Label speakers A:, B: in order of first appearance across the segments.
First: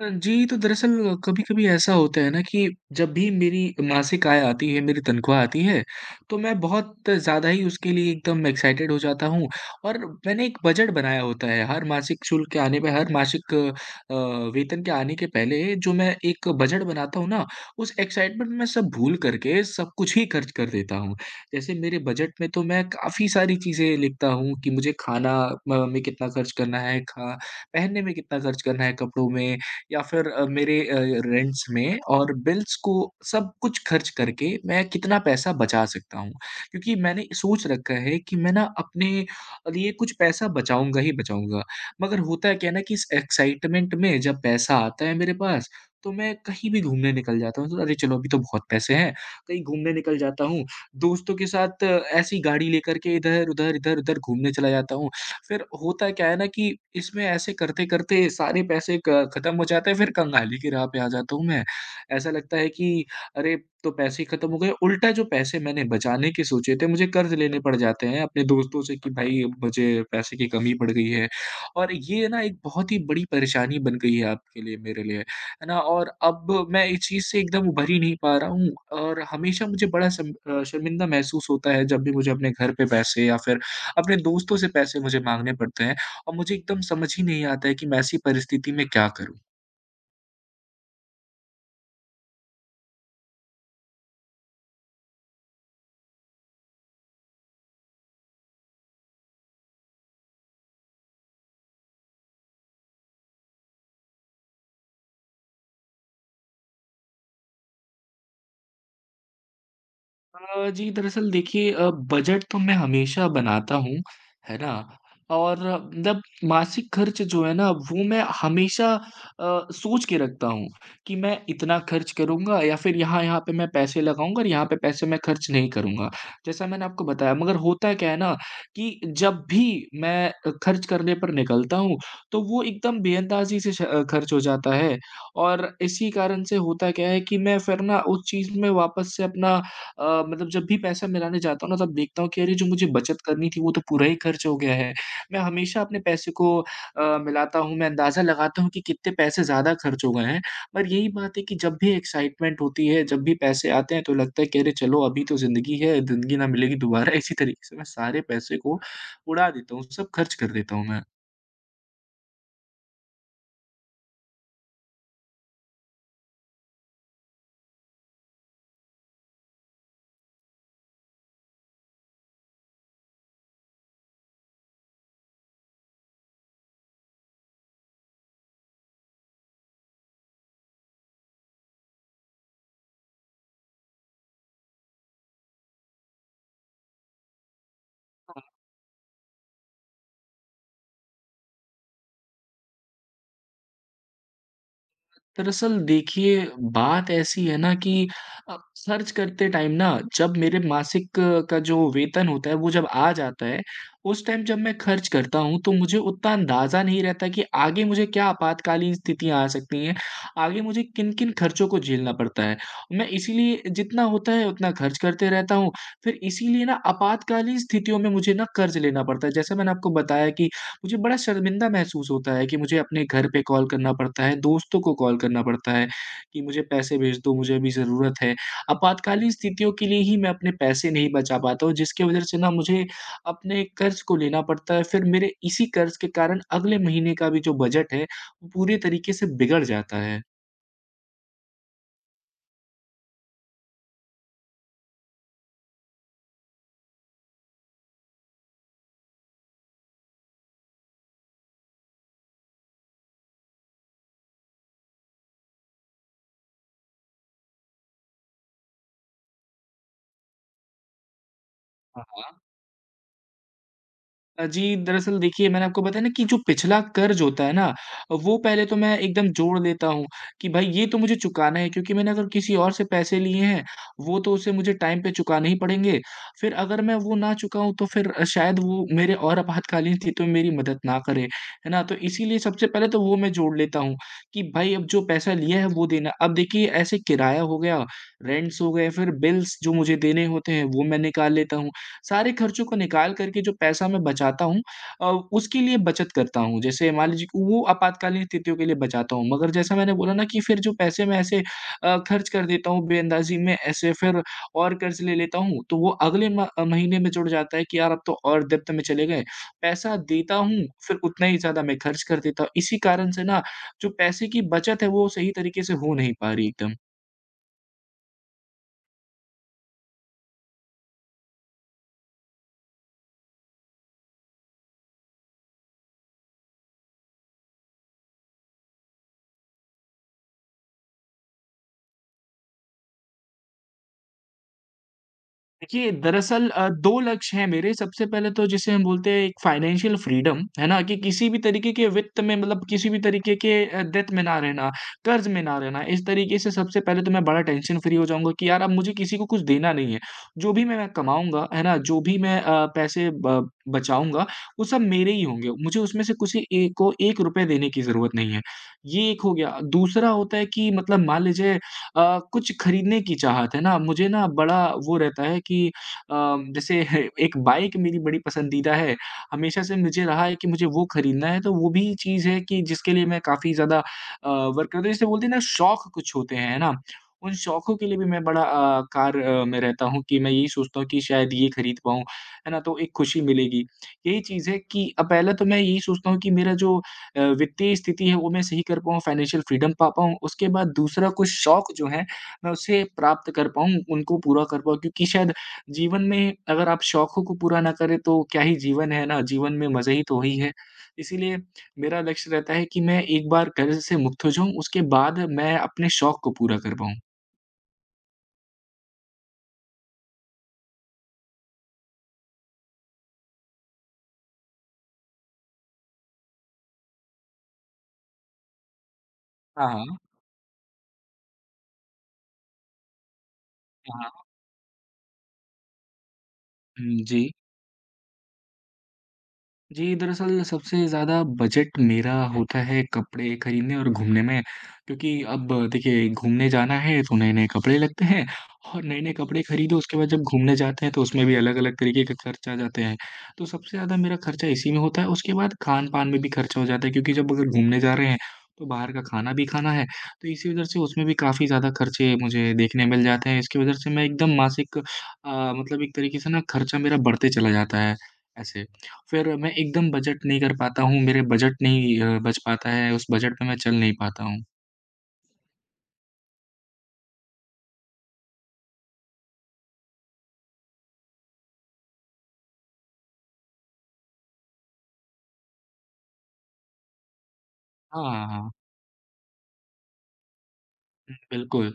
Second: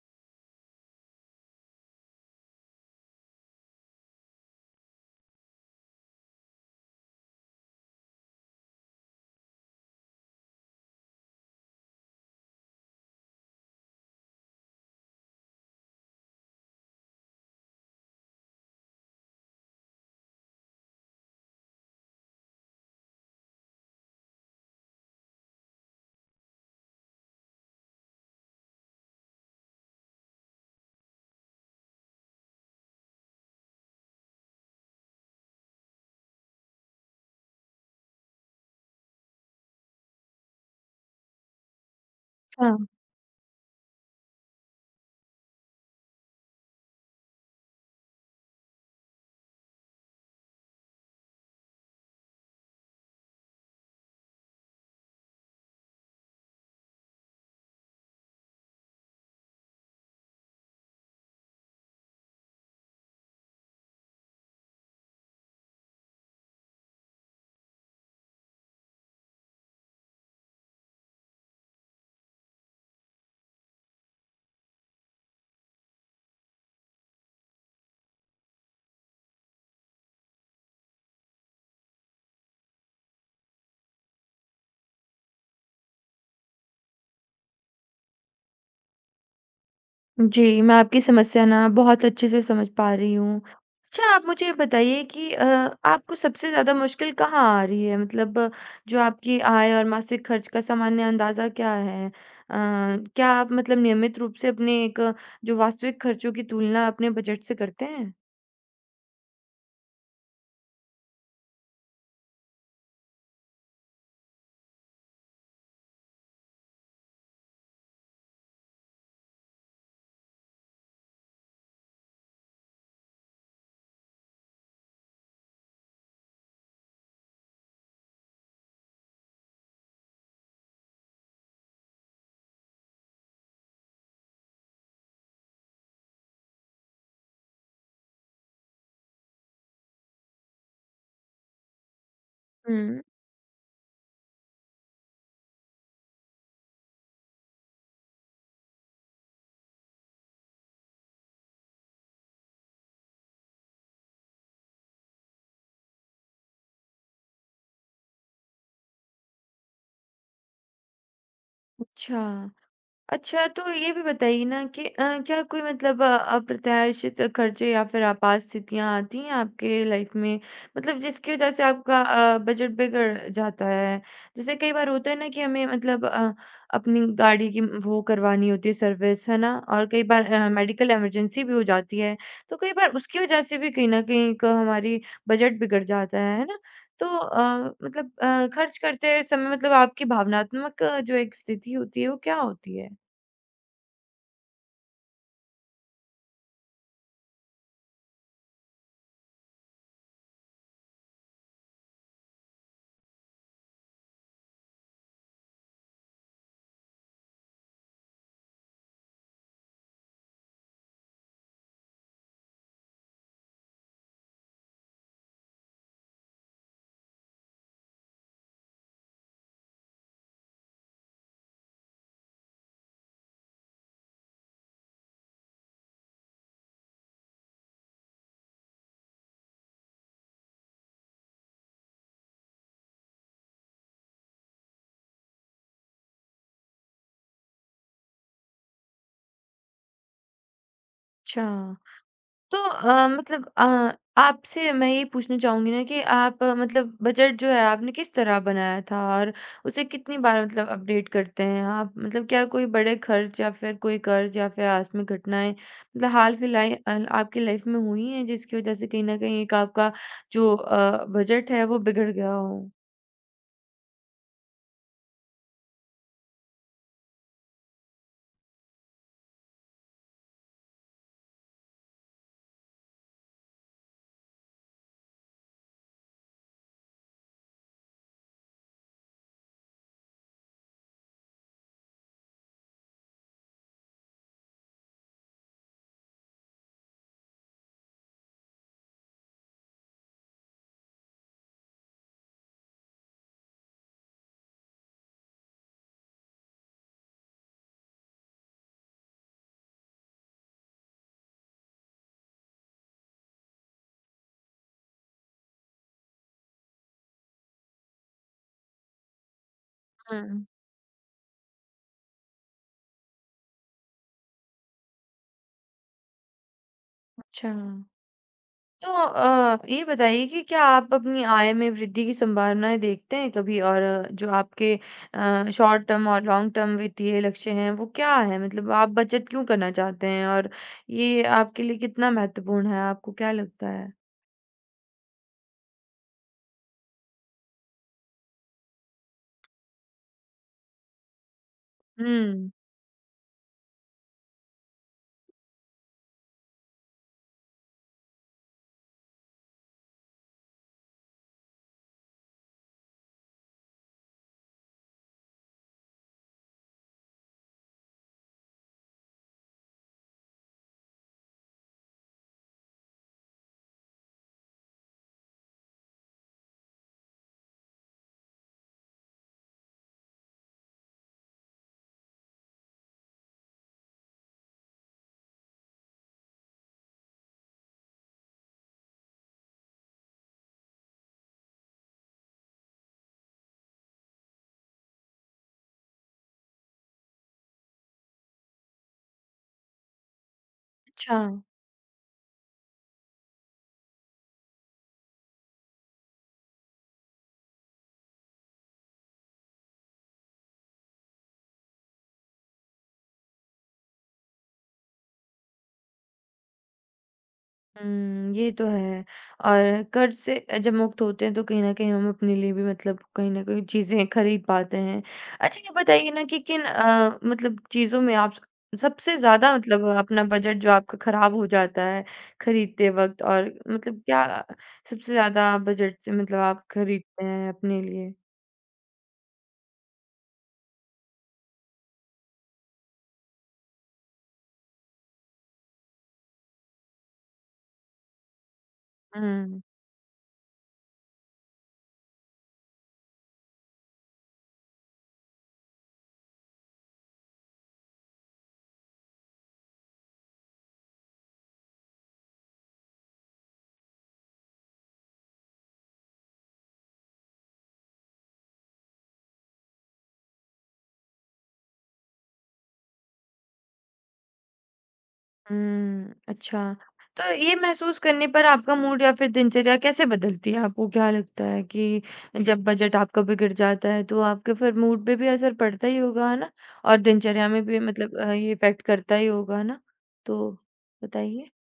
A: जी, तो दरअसल कभी-कभी ऐसा होता है ना कि जब भी मेरी मासिक आय आती है, मेरी तनख्वाह आती है, तो मैं बहुत ज़्यादा ही उसके लिए एकदम एक्साइटेड हो जाता हूँ और मैंने एक बजट बनाया होता है। हर मासिक शुल्क के आने पे, हर मासिक वेतन के आने के पहले जो मैं एक बजट बनाता हूँ ना, उस एक्साइटमेंट में सब भूल करके सब कुछ ही खर्च कर देता हूँ। जैसे मेरे बजट में तो मैं काफ़ी सारी चीज़ें लिखता हूँ कि मुझे खाना म में कितना खर्च करना है, खा पहनने में कितना खर्च करना है कपड़ों में या फिर मेरे रेंट्स में और बिल्स को सब कुछ खर्च करके मैं कितना पैसा बचा सकता हूँ। क्योंकि मैंने सोच रखा है कि मैं ना अपने लिए कुछ पैसा बचाऊँगा ही बचाऊँगा। मगर होता है क्या है
B: हाँ,
A: ना कि इस एक्साइटमेंट में जब पैसा आता है मेरे पास, तो मैं कहीं भी घूमने निकल जाता हूँ। तो अरे चलो अभी तो बहुत पैसे हैं, कहीं घूमने निकल जाता हूँ। दोस्तों के साथ ऐसी गाड़ी लेकर के इधर-उधर, इधर-उधर घूमने चला जाता हूँ। फिर होता क्या है ना कि इसमें ऐसे करते-करते सारे पैसे क खत्म हो जाते हैं, फिर कंगाली की राह पे आ जाता हूँ मैं। ऐसा लगता है कि अरे! तो पैसे ही खत्म हो गए, उल्टा जो पैसे मैंने बचाने के सोचे थे, मुझे कर्ज़ लेने पड़ जाते हैं अपने दोस्तों से कि भाई मुझे पैसे की कमी पड़ गई है। और ये ना एक बहुत ही बड़ी परेशानी बन गई है आपके लिए, मेरे लिए, है ना? और अब मैं इस चीज़ से एकदम उभर ही नहीं पा रहा हूँ और हमेशा मुझे बड़ा शर्मिंदा महसूस होता है जब भी मुझे अपने घर पे पैसे या फिर अपने दोस्तों से पैसे मुझे माँगने पड़ते हैं और मुझे एकदम समझ ही नहीं आता है कि मैं ऐसी परिस्थिति में क्या करूँ?
B: जी, मैं आपकी समस्या ना बहुत अच्छे से समझ पा रही हूँ। अच्छा आप मुझे ये बताइए कि आपको सबसे ज़्यादा मुश्किल कहाँ आ रही है? मतलब जो आपकी आय और मासिक खर्च का सामान्य अंदाज़ा क्या है? क्या आप मतलब नियमित रूप से अपने एक जो वास्तविक खर्चों की तुलना अपने बजट से करते हैं?
A: जी, दरअसल देखिए बजट तो मैं हमेशा बनाता हूँ, है ना? और मतलब मासिक खर्च जो है ना वो मैं हमेशा सोच के रखता हूँ कि मैं इतना खर्च करूँगा या फिर यहाँ-यहाँ पे मैं पैसे लगाऊँगा और यहाँ पे पैसे मैं खर्च नहीं करूँगा। जैसा मैंने आपको बताया मगर होता क्या है ना कि जब भी मैं खर्च करने पर निकलता हूँ तो वो एकदम बेअंदाज़ी से खर्च हो जाता है और इसी कारण से होता क्या है कि मैं फिर ना उस चीज़ में वापस से अपना मतलब जब भी पैसा मिलाने जाता हूँ ना, तब देखता हूँ कि अरे! जो मुझे
B: हुँ,
A: बचत करनी थी, वो तो पूरा ही खर्च हो गया है। मैं हमेशा अपने पैसे को मिलाता हूँ, मैं अंदाज़ा लगाता हूँ कि कितने पैसे ज़्यादा खर्च हो गए हैं। पर यही बात है कि जब भी एक्साइटमेंट होती है, जब भी पैसे आते हैं, तो लगता है कि अरे! चलो अभी तो ज़िंदगी है, ज़िंदगी ना मिलेगी दोबारा। इसी तरीके से मैं सारे पैसे को उड़ा देता हूँ, सब खर्च कर देता हूँ मैं।
B: अच्छा। अच्छा, तो ये भी बताइए ना कि क्या कोई मतलब अप्रत्याशित खर्चे या फिर आपात स्थितियाँ आती हैं आपके लाइफ में? मतलब जिसकी वजह से आपका बजट बिगड़ जाता है। जैसे कई बार होता है ना कि हमें मतलब अपनी गाड़ी की वो करवानी होती है सर्विस, है ना? और कई बार मेडिकल इमरजेंसी भी हो जाती है। तो कई बार उसकी वजह से भी कहीं न कहीं एक हमारी बजट बिगड़ जाता है ना? तो मतलब खर्च करते समय मतलब आपकी भावनात्मक जो एक स्थिति होती है, वो क्या होती है?
A: दरअसल देखिए, बात ऐसी है ना कि अ, खर्च करते टाइम ना जब मेरे मासिक का जो वेतन होता है, वो जब आ जाता है, उस टाइम जब मैं खर्च करता हूँ, तो मुझे उतना अंदाज़ा नहीं रहता कि आगे मुझे क्या आपातकालीन स्थितियाँ आ सकती हैं, आगे मुझे किन-किन खर्चों को झेलना पड़ता है। मैं इसीलिए जितना होता है उतना खर्च करते रहता हूँ, फिर इसीलिए ना आपातकालीन स्थितियों में मुझे ना कर्ज़ लेना पड़ता है। जैसे मैंने आपको बताया कि मुझे बड़ा शर्मिंदा महसूस होता है कि मुझे अपने घर पे कॉल करना पड़ता है, दोस्तों को कॉल करना पड़ता है कि मुझे पैसे भेज दो, मुझे अभी ज़रूरत है। आपातकालीन स्थितियों के लिए ही मैं अपने पैसे नहीं बचा पाता हूँ जिसकी वजह से ना मुझे अपने कर्ज़ को लेना पड़ता है। फिर मेरे इसी कर्ज़ के कारण अगले महीने का भी जो बजट है, वो पूरे तरीके से बिगड़ जाता है।
B: अच्छा, तो मतलब आपसे मैं ये पूछना चाहूँगी ना कि आप मतलब बजट जो है आपने किस तरह बनाया था और उसे कितनी बार मतलब अपडेट करते हैं आप? मतलब क्या कोई बड़े खर्च या फिर कोई कर्ज या फिर आकस्मिक घटनाएँ मतलब हाल फिलहाल आपकी लाइफ में हुई हैं जिसकी वज़ह से कहीं न कहीं एक आपका जो बजट है वो
A: हाँ,
B: बिगड़ गया
A: हाँ।
B: हो?
A: जी, दरअसल देखिए मैंने आपको बताया ना कि जो पिछला कर्ज़ होता है ना, वो पहले तो मैं एकदम जोड़ लेता हूँ कि भाई ये तो मुझे चुकाना है क्योंकि मैंने अगर किसी और से पैसे लिए हैं, वो तो उसे मुझे टाइम पे चुकाने ही पड़ेंगे। फिर अगर मैं वो ना चुकाऊँ तो फिर शायद वो मेरे और आपातकालीन स्थितियों में मेरी मदद ना करे, है ना? तो इसीलिए सबसे पहले तो वो मैं जोड़ लेता हूँ कि भाई अब जो पैसा लिया है वो देना। अब देखिए ऐसे किराया हो गया, रेंट्स हो गए, फिर बिल्स जो मुझे देने होते हैं वो मैं निकाल लेता हूँ। सारे खर्चों को निकाल करके जो पैसा मैं बचाता हूँ अ, उसके लिए बचत करता हूँ। जैसे मान लीजिए कि वो आपातकालीन स्थितियों के लिए बचाता हूँ, मगर जैसा मैंने बोला ना कि फिर जो पैसे मैं ऐसे खर्च कर देता हूँ बेअंदाज़ी में ऐसे फिर और कर्ज़ ले लेता हूँ, तो वो अगले महीने में जुड़ जाता है कि यार अब तो और डेब्ट में चले गए। पैसा देता
B: हुँ।
A: हूँ, फिर उतना ही ज़्यादा मैं खर्च कर देता हूँ। इसी कारण से ना जो पैसे की बचत है वो सही तरीके से हो नहीं पा रही एकदम।
B: अच्छा। तो ये बताइए कि क्या आप अपनी आय में वृद्धि की संभावनाएँ देखते हैं कभी? और जो आपके शॉर्ट टर्म और लॉन्ग टर्म वित्तीय लक्ष्य हैं, वो क्या हैं? मतलब आप बचत क्यों करना चाहते हैं? और ये आपके लिए कितना महत्वपूर्ण है? आपको क्या लगता है?
A: देखिए, दरअसल 2 लक्ष्य हैं मेरे। सबसे पहले तो जिसे हम बोलते हैं एक फाइनेंशियल फ्रीडम, है ना? कि किसी भी तरीके के वित्त में
B: हुँ,
A: मतलब किसी भी तरीके के डेट में ना रहना, कर्ज़ में ना रहना। इस तरीके से सबसे पहले तो मैं बड़ा टेंशन फ्री हो जाऊँगा कि यार अब मुझे किसी को कुछ देना नहीं है। जो भी मैं कमाऊँगा, है ना? जो भी मैं पैसे ब बचाऊँगा, वो सब मेरे ही होंगे। मुझे उसमें से किसी एक को ₹1 देने की ज़रूरत नहीं है। ये एक हो गया। दूसरा होता है कि मतलब मान लीजिए कुछ खरीदने की चाहत है ना, मुझे ना बड़ा वो रहता है कि अ, जैसे एक बाइक मेरी बड़ी पसंदीदा है, हमेशा से मुझे रहा है कि मुझे वो खरीदना है, तो वो भी चीज़ है कि जिसके लिए मैं काफ़ी ज़्यादा वर्क करता हूँ। जैसे बोलते हैं ना शौक कुछ होते हैं, है ना? उन शौकों के लिए भी मैं बड़ा कार्य में रहता हूँ कि मैं यही सोचता हूँ कि शायद ये खरीद पाऊँ, है ना? तो एक खुशी मिलेगी। यही चीज़ है कि पहले तो मैं यही सोचता हूँ कि मेरा जो वित्तीय स्थिति है वो मैं सही कर पाऊँ, फाइनेंशियल फ्रीडम पा पाऊँ, उसके बाद दूसरा
B: अच्छा।
A: कुछ शौक जो है मैं उसे प्राप्त कर पाऊँ, उनको पूरा कर पाऊँ क्योंकि शायद जीवन में अगर आप शौकों को पूरा ना करें तो क्या ही जीवन है ना, जीवन में मज़े ही तो वही है। इसीलिए मेरा लक्ष्य रहता है कि मैं एक बार कर्ज़ से मुक्त हो जाऊँ, उसके बाद मैं अपने शौक को पूरा कर पाऊँ।
B: हुँ, ये तो है और कर्ज़ से जब मुक्त होते हैं तो कहीं न कहीं हम अपने लिए भी मतलब कहीं न कहीं चीज़ें खरीद पाते हैं। अच्छा ये बताइए ना कि किन मतलब चीज़ों में आप सबसे ज़्यादा
A: हाँ,
B: मतलब
A: हाँ।
B: अपना बजट जो आपका ख़राब हो जाता है खरीदते वक़्त और मतलब
A: हाँ, हाँ।
B: क्या सबसे ज़्यादा बजट से मतलब आप
A: हुँ,
B: खरीदते
A: जी।
B: हैं अपने लिए?
A: जी, दरअसल सबसे ज़्यादा बजट मेरा होता है कपड़े खरीदने और घूमने में, क्योंकि अब देखिए घूमने जाना है तो नए-नए कपड़े लगते हैं और नए-नए कपड़े
B: हुँ।
A: खरीदो उसके बाद जब घूमने जाते हैं तो उसमें भी अलग-अलग तरीके के खर्च आ जाते हैं। तो सबसे ज़्यादा मेरा खर्चा इसी में होता है, उसके बाद खान-पान में भी खर्चा हो जाता है क्योंकि जब अगर घूमने जा रहे हैं तो बाहर का खाना भी खाना है, तो इसी वजह से उसमें भी काफ़ी ज़्यादा खर्चे मुझे देखने मिल जाते हैं। इसकी वजह से मैं एकदम मासिक मतलब एक तरीके से ना खर्चा मेरा बढ़ते चला जाता है, ऐसे। फिर मैं एकदम बजट नहीं कर पाता हूँ, मेरे बजट नहीं बच पाता है, उस बजट पे मैं चल नहीं पाता हूँ।
B: हुँ, अच्छा। तो ये महसूस करने पर आपका मूड या फिर दिनचर्या कैसे बदलती है? आपको क्या लगता है कि जब बजट आपका बिगड़ जाता है, तो आपके फिर मूड पे भी असर पड़ता ही होगा, है ना? और दिनचर्या में भी मतलब
A: हाँ, हाँ,
B: ये इफ़ेक्ट करता ही होगा, है ना? तो बताइए।
A: बिल्कुल।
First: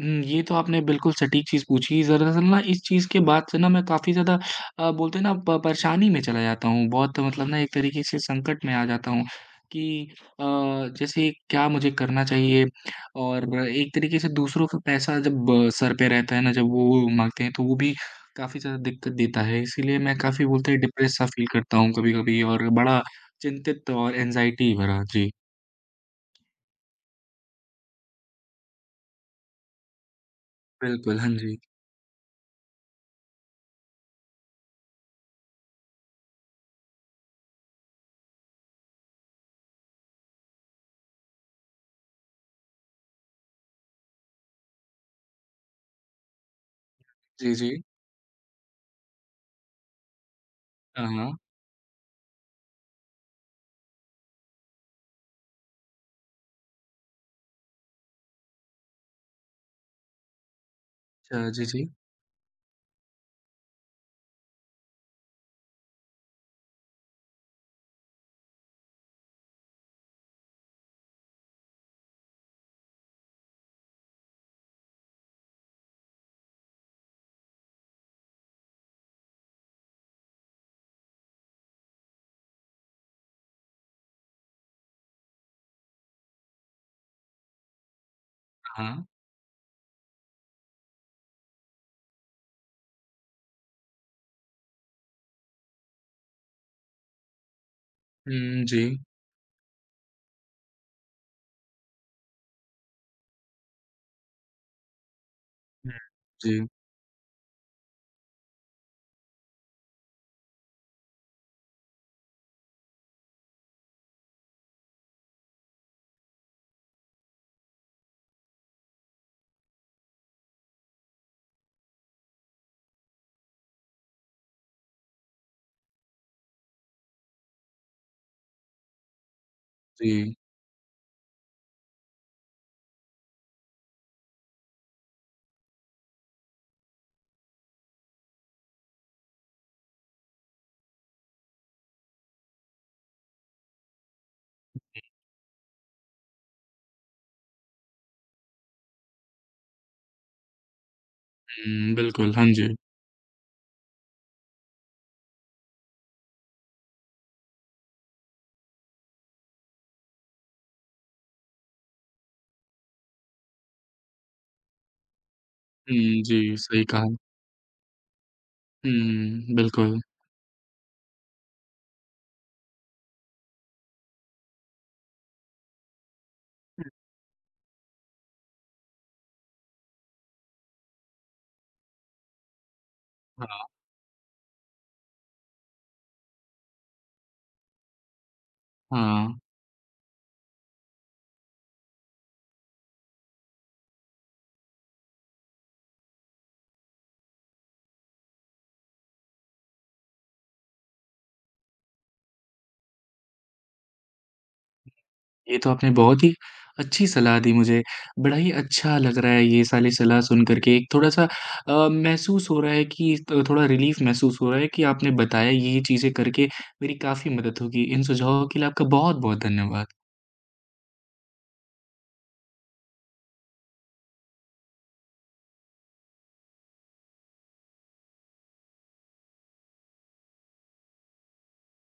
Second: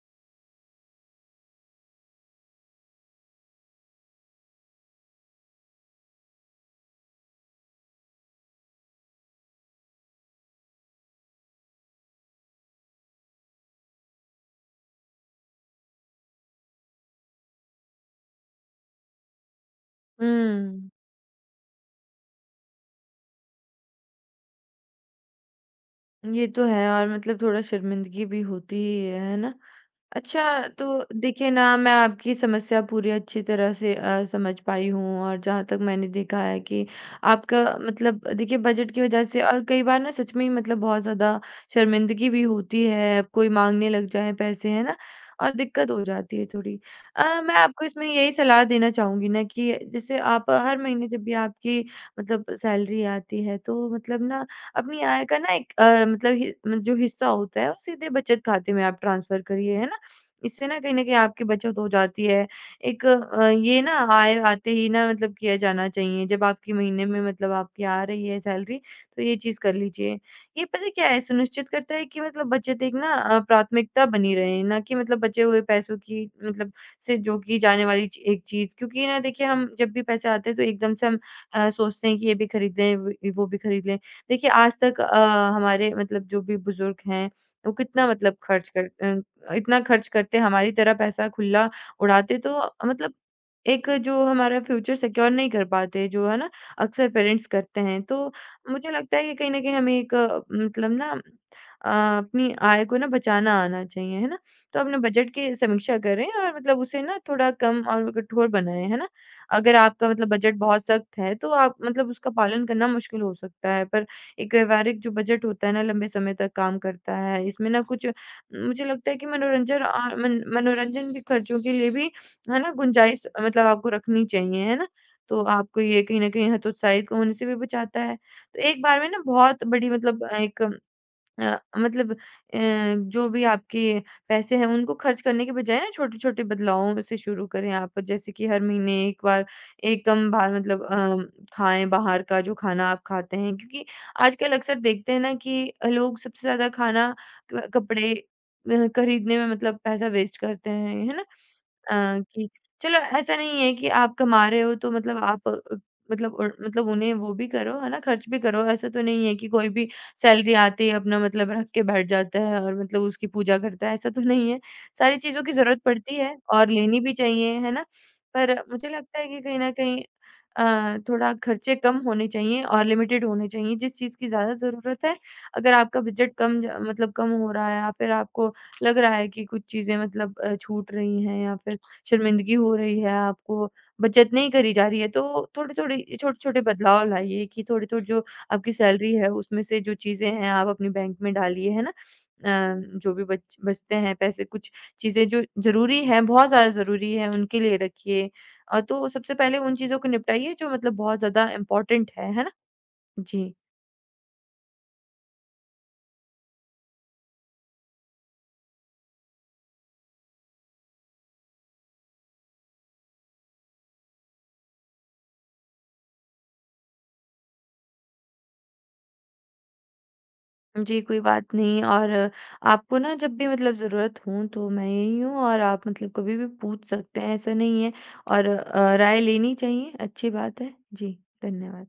A: हुँ, ये तो आपने बिल्कुल सटीक चीज़ पूछी। दरअसल ना इस चीज़ के बाद से ना मैं काफ़ी ज़्यादा बोलते हैं ना प परेशानी में चला जाता हूँ। बहुत मतलब ना एक तरीके से संकट में आ जाता हूँ कि अ, जैसे क्या मुझे करना चाहिए? और एक तरीके से दूसरों का पैसा जब सर पे रहता है ना, जब वो माँगते हैं तो वो भी काफ़ी ज़्यादा दिक्कत देता है। इसीलिए मैं काफ़ी बोलते हैं
B: हुँ,
A: डिप्रेस सा फ़ील करता हूँ कभी-कभी और बड़ा चिंतित और एंग्ज़ायटी भरा। जी,
B: ये तो है और मतलब थोड़ा शर्मिंदगी भी होती ही है ना? अच्छा, तो
A: बिल्कुल। हाँ
B: देखिए
A: जी।
B: ना, मैं आपकी समस्या पूरी अच्छी तरह से समझ पाई हूँ और जहाँ तक मैंने देखा है कि आपका मतलब देखिए बजट की वजह से और कई बार ना सच में ही मतलब बहुत ज़्यादा शर्मिंदगी भी होती है, कोई माँगने लग जाए पैसे, है ना? और दिक्कत हो जाती है थोड़ी।
A: जी,
B: मैं
A: जी।
B: आपको इसमें यही सलाह देना चाहूँगी ना कि जैसे आप हर
A: हाँ,
B: महीने जब भी
A: हाँ।
B: आपकी मतलब सैलरी आती है, तो मतलब ना अपनी आय का ना एक मतलब हि जो हिस्सा होता है, वो सीधे बचत खाते में आप ट्रांसफ़र करिए, है ना? इससे ना कहीं न कहीं आपकी
A: अच्छा, जी,
B: बचत हो
A: जी।
B: जाती है। एक ये ना आय आते ही ना मतलब किया जाना चाहिए। जब आपकी महीने में मतलब आपकी आ रही है सैलरी तो ये चीज़ कर लीजिए। ये पता है क्या है सुनिश्चित करता है कि मतलब बचत एक ना प्राथमिकता बनी रहे, ना कि मतलब बचे हुए पैसों की मतलब से जो कि जाने वाली च एक चीज़ क्योंकि ना देखिए हम जब भी पैसे आते हैं तो एकदम से हम सोचते हैं कि ये भी खरीद लें, व वो भी खरीद लें। देखिए आज तक हमारे मतलब जो भी बुज़ुर्ग हैं, वो कितना मतलब खर्च
A: हाँ।
B: इतना खर्च करते, हमारी तरह पैसा खुला उड़ाते तो मतलब एक जो हमारा फ्यूचर सिक्योर नहीं कर पाते, जो है ना अक्सर पेरेंट्स करते हैं। तो
A: हुँ,
B: मुझे
A: जी।
B: लगता है कि कहीं न कहीं हमें एक मतलब ना अपनी आय को ना बचाना आना चाहिए, है ना? तो अपने बजट की
A: हुँ,
B: समीक्षा करें और
A: जी,
B: मतलब उसे ना थोड़ा कम और कठोर बनाएँ, है ना? अगर आपका मतलब बजट बहुत सख्त है, तो आप मतलब उसका पालन करना मुश्किल हो सकता है, पर एक व्यवहारिक जो बजट होता है ना, लंबे समय तक काम करता है। इसमें ना कुछ मुझे लगता है कि मनोरंजन अ, मन मनोरंजन के खर्चों के लिए भी, है ना, गुंजाइश मतलब आपको रखनी चाहिए, है ना? तो आपको ये कहीं न कहीं हतोत्साहित होने से भी बचाता है। तो एक बार में ना बहुत बड़ी मतलब
A: जी।
B: एक अ, मतलब अ, जो भी आपके पैसे हैं उनको खर्च करने के बजाय ना छोटे-छोटे बदलावों से शुरू करें आप। जैसे कि हर महीने एक बार एकदम बाहर मतलब खाएँ बाहर का जो खाना आप खाते हैं। क्योंकि आजकल अक्सर देखते हैं ना कि लोग सबसे ज़्यादा खाना क कपड़े खरीदने में मतलब पैसा वेस्ट करते हैं, है ना?
A: हुँ, बिल्कुल, हाँ
B: कि
A: जी।
B: चलो ऐसा नहीं है कि आप कमा रहे हो तो मतलब आप मतलब उन्हें वो भी करो है ना, खर्च भी करो। ऐसा तो नहीं है कि कोई भी सैलरी आते ही अपना मतलब रख के बैठ जाता है और मतलब उसकी पूजा करता है, ऐसा तो नहीं है। सारी चीज़ों की ज़रूरत पड़ती
A: हुँ,
B: है
A: जी,
B: और
A: सही
B: लेनी
A: कहा।
B: भी चाहिए, है ना? पर मुझे लगता है कि
A: हुँ,
B: कहीं न
A: बिल्कुल।
B: कहीं थोड़ा खर्चे कम होने चाहिए और लिमिटेड होने चाहिए, जिस चीज़ की ज़्यादा ज़रूरत है। अगर आपका बजट कम ज मतलब कम हो रहा है या फिर आपको लग रहा है कि कुछ चीज़ें मतलब छूट रही हैं या फिर शर्मिंदगी हो रही है,
A: हाँ,
B: आपको बचत नहीं करी जा रही है, तो थोड़े-थोड़े छोटे-छोटे बदलाव लाइए कि थोड़े-थोड़े जो आपकी सैलरी है
A: हाँ।
B: उसमें से जो चीज़ें हैं आप अपने बैंक में डालिए, है ना? जो भी बच बचते हैं पैसे कुछ चीज़ें जो ज़रूरी हैं, बहुत ज़्यादा ज़रूरी हैं, उनके लिए रखिए। तो सबसे पहले उन चीज़ों को निपटाइए जो मतलब बहुत ज़्यादा इम्पोर्टेंट है ना? जी।
A: ये तो आपने बहुत ही अच्छी सलाह दी मुझे। बड़ा ही अच्छा लग रहा है ये सारी सलाह सुन कर के। एक थोड़ा-सा महसूस हो रहा है कि त थोड़ा रिलीफ़ महसूस हो रहा है कि आपने बताया ये-ये चीज़ें करके मेरी काफ़ी मदद होगी। इन सुझावों के लिए आपका बहुत-बहुत धन्यवाद।
B: जी, कोई बात नहीं और आपको ना जब भी मतलब ज़रूरत हो तो मैं यहीं हूँ और आप मतलब कभी भी पूछ सकते हैं, ऐसा नहीं है और राय लेनी चाहिए, अच्छी बात है। जी, धन्यवाद।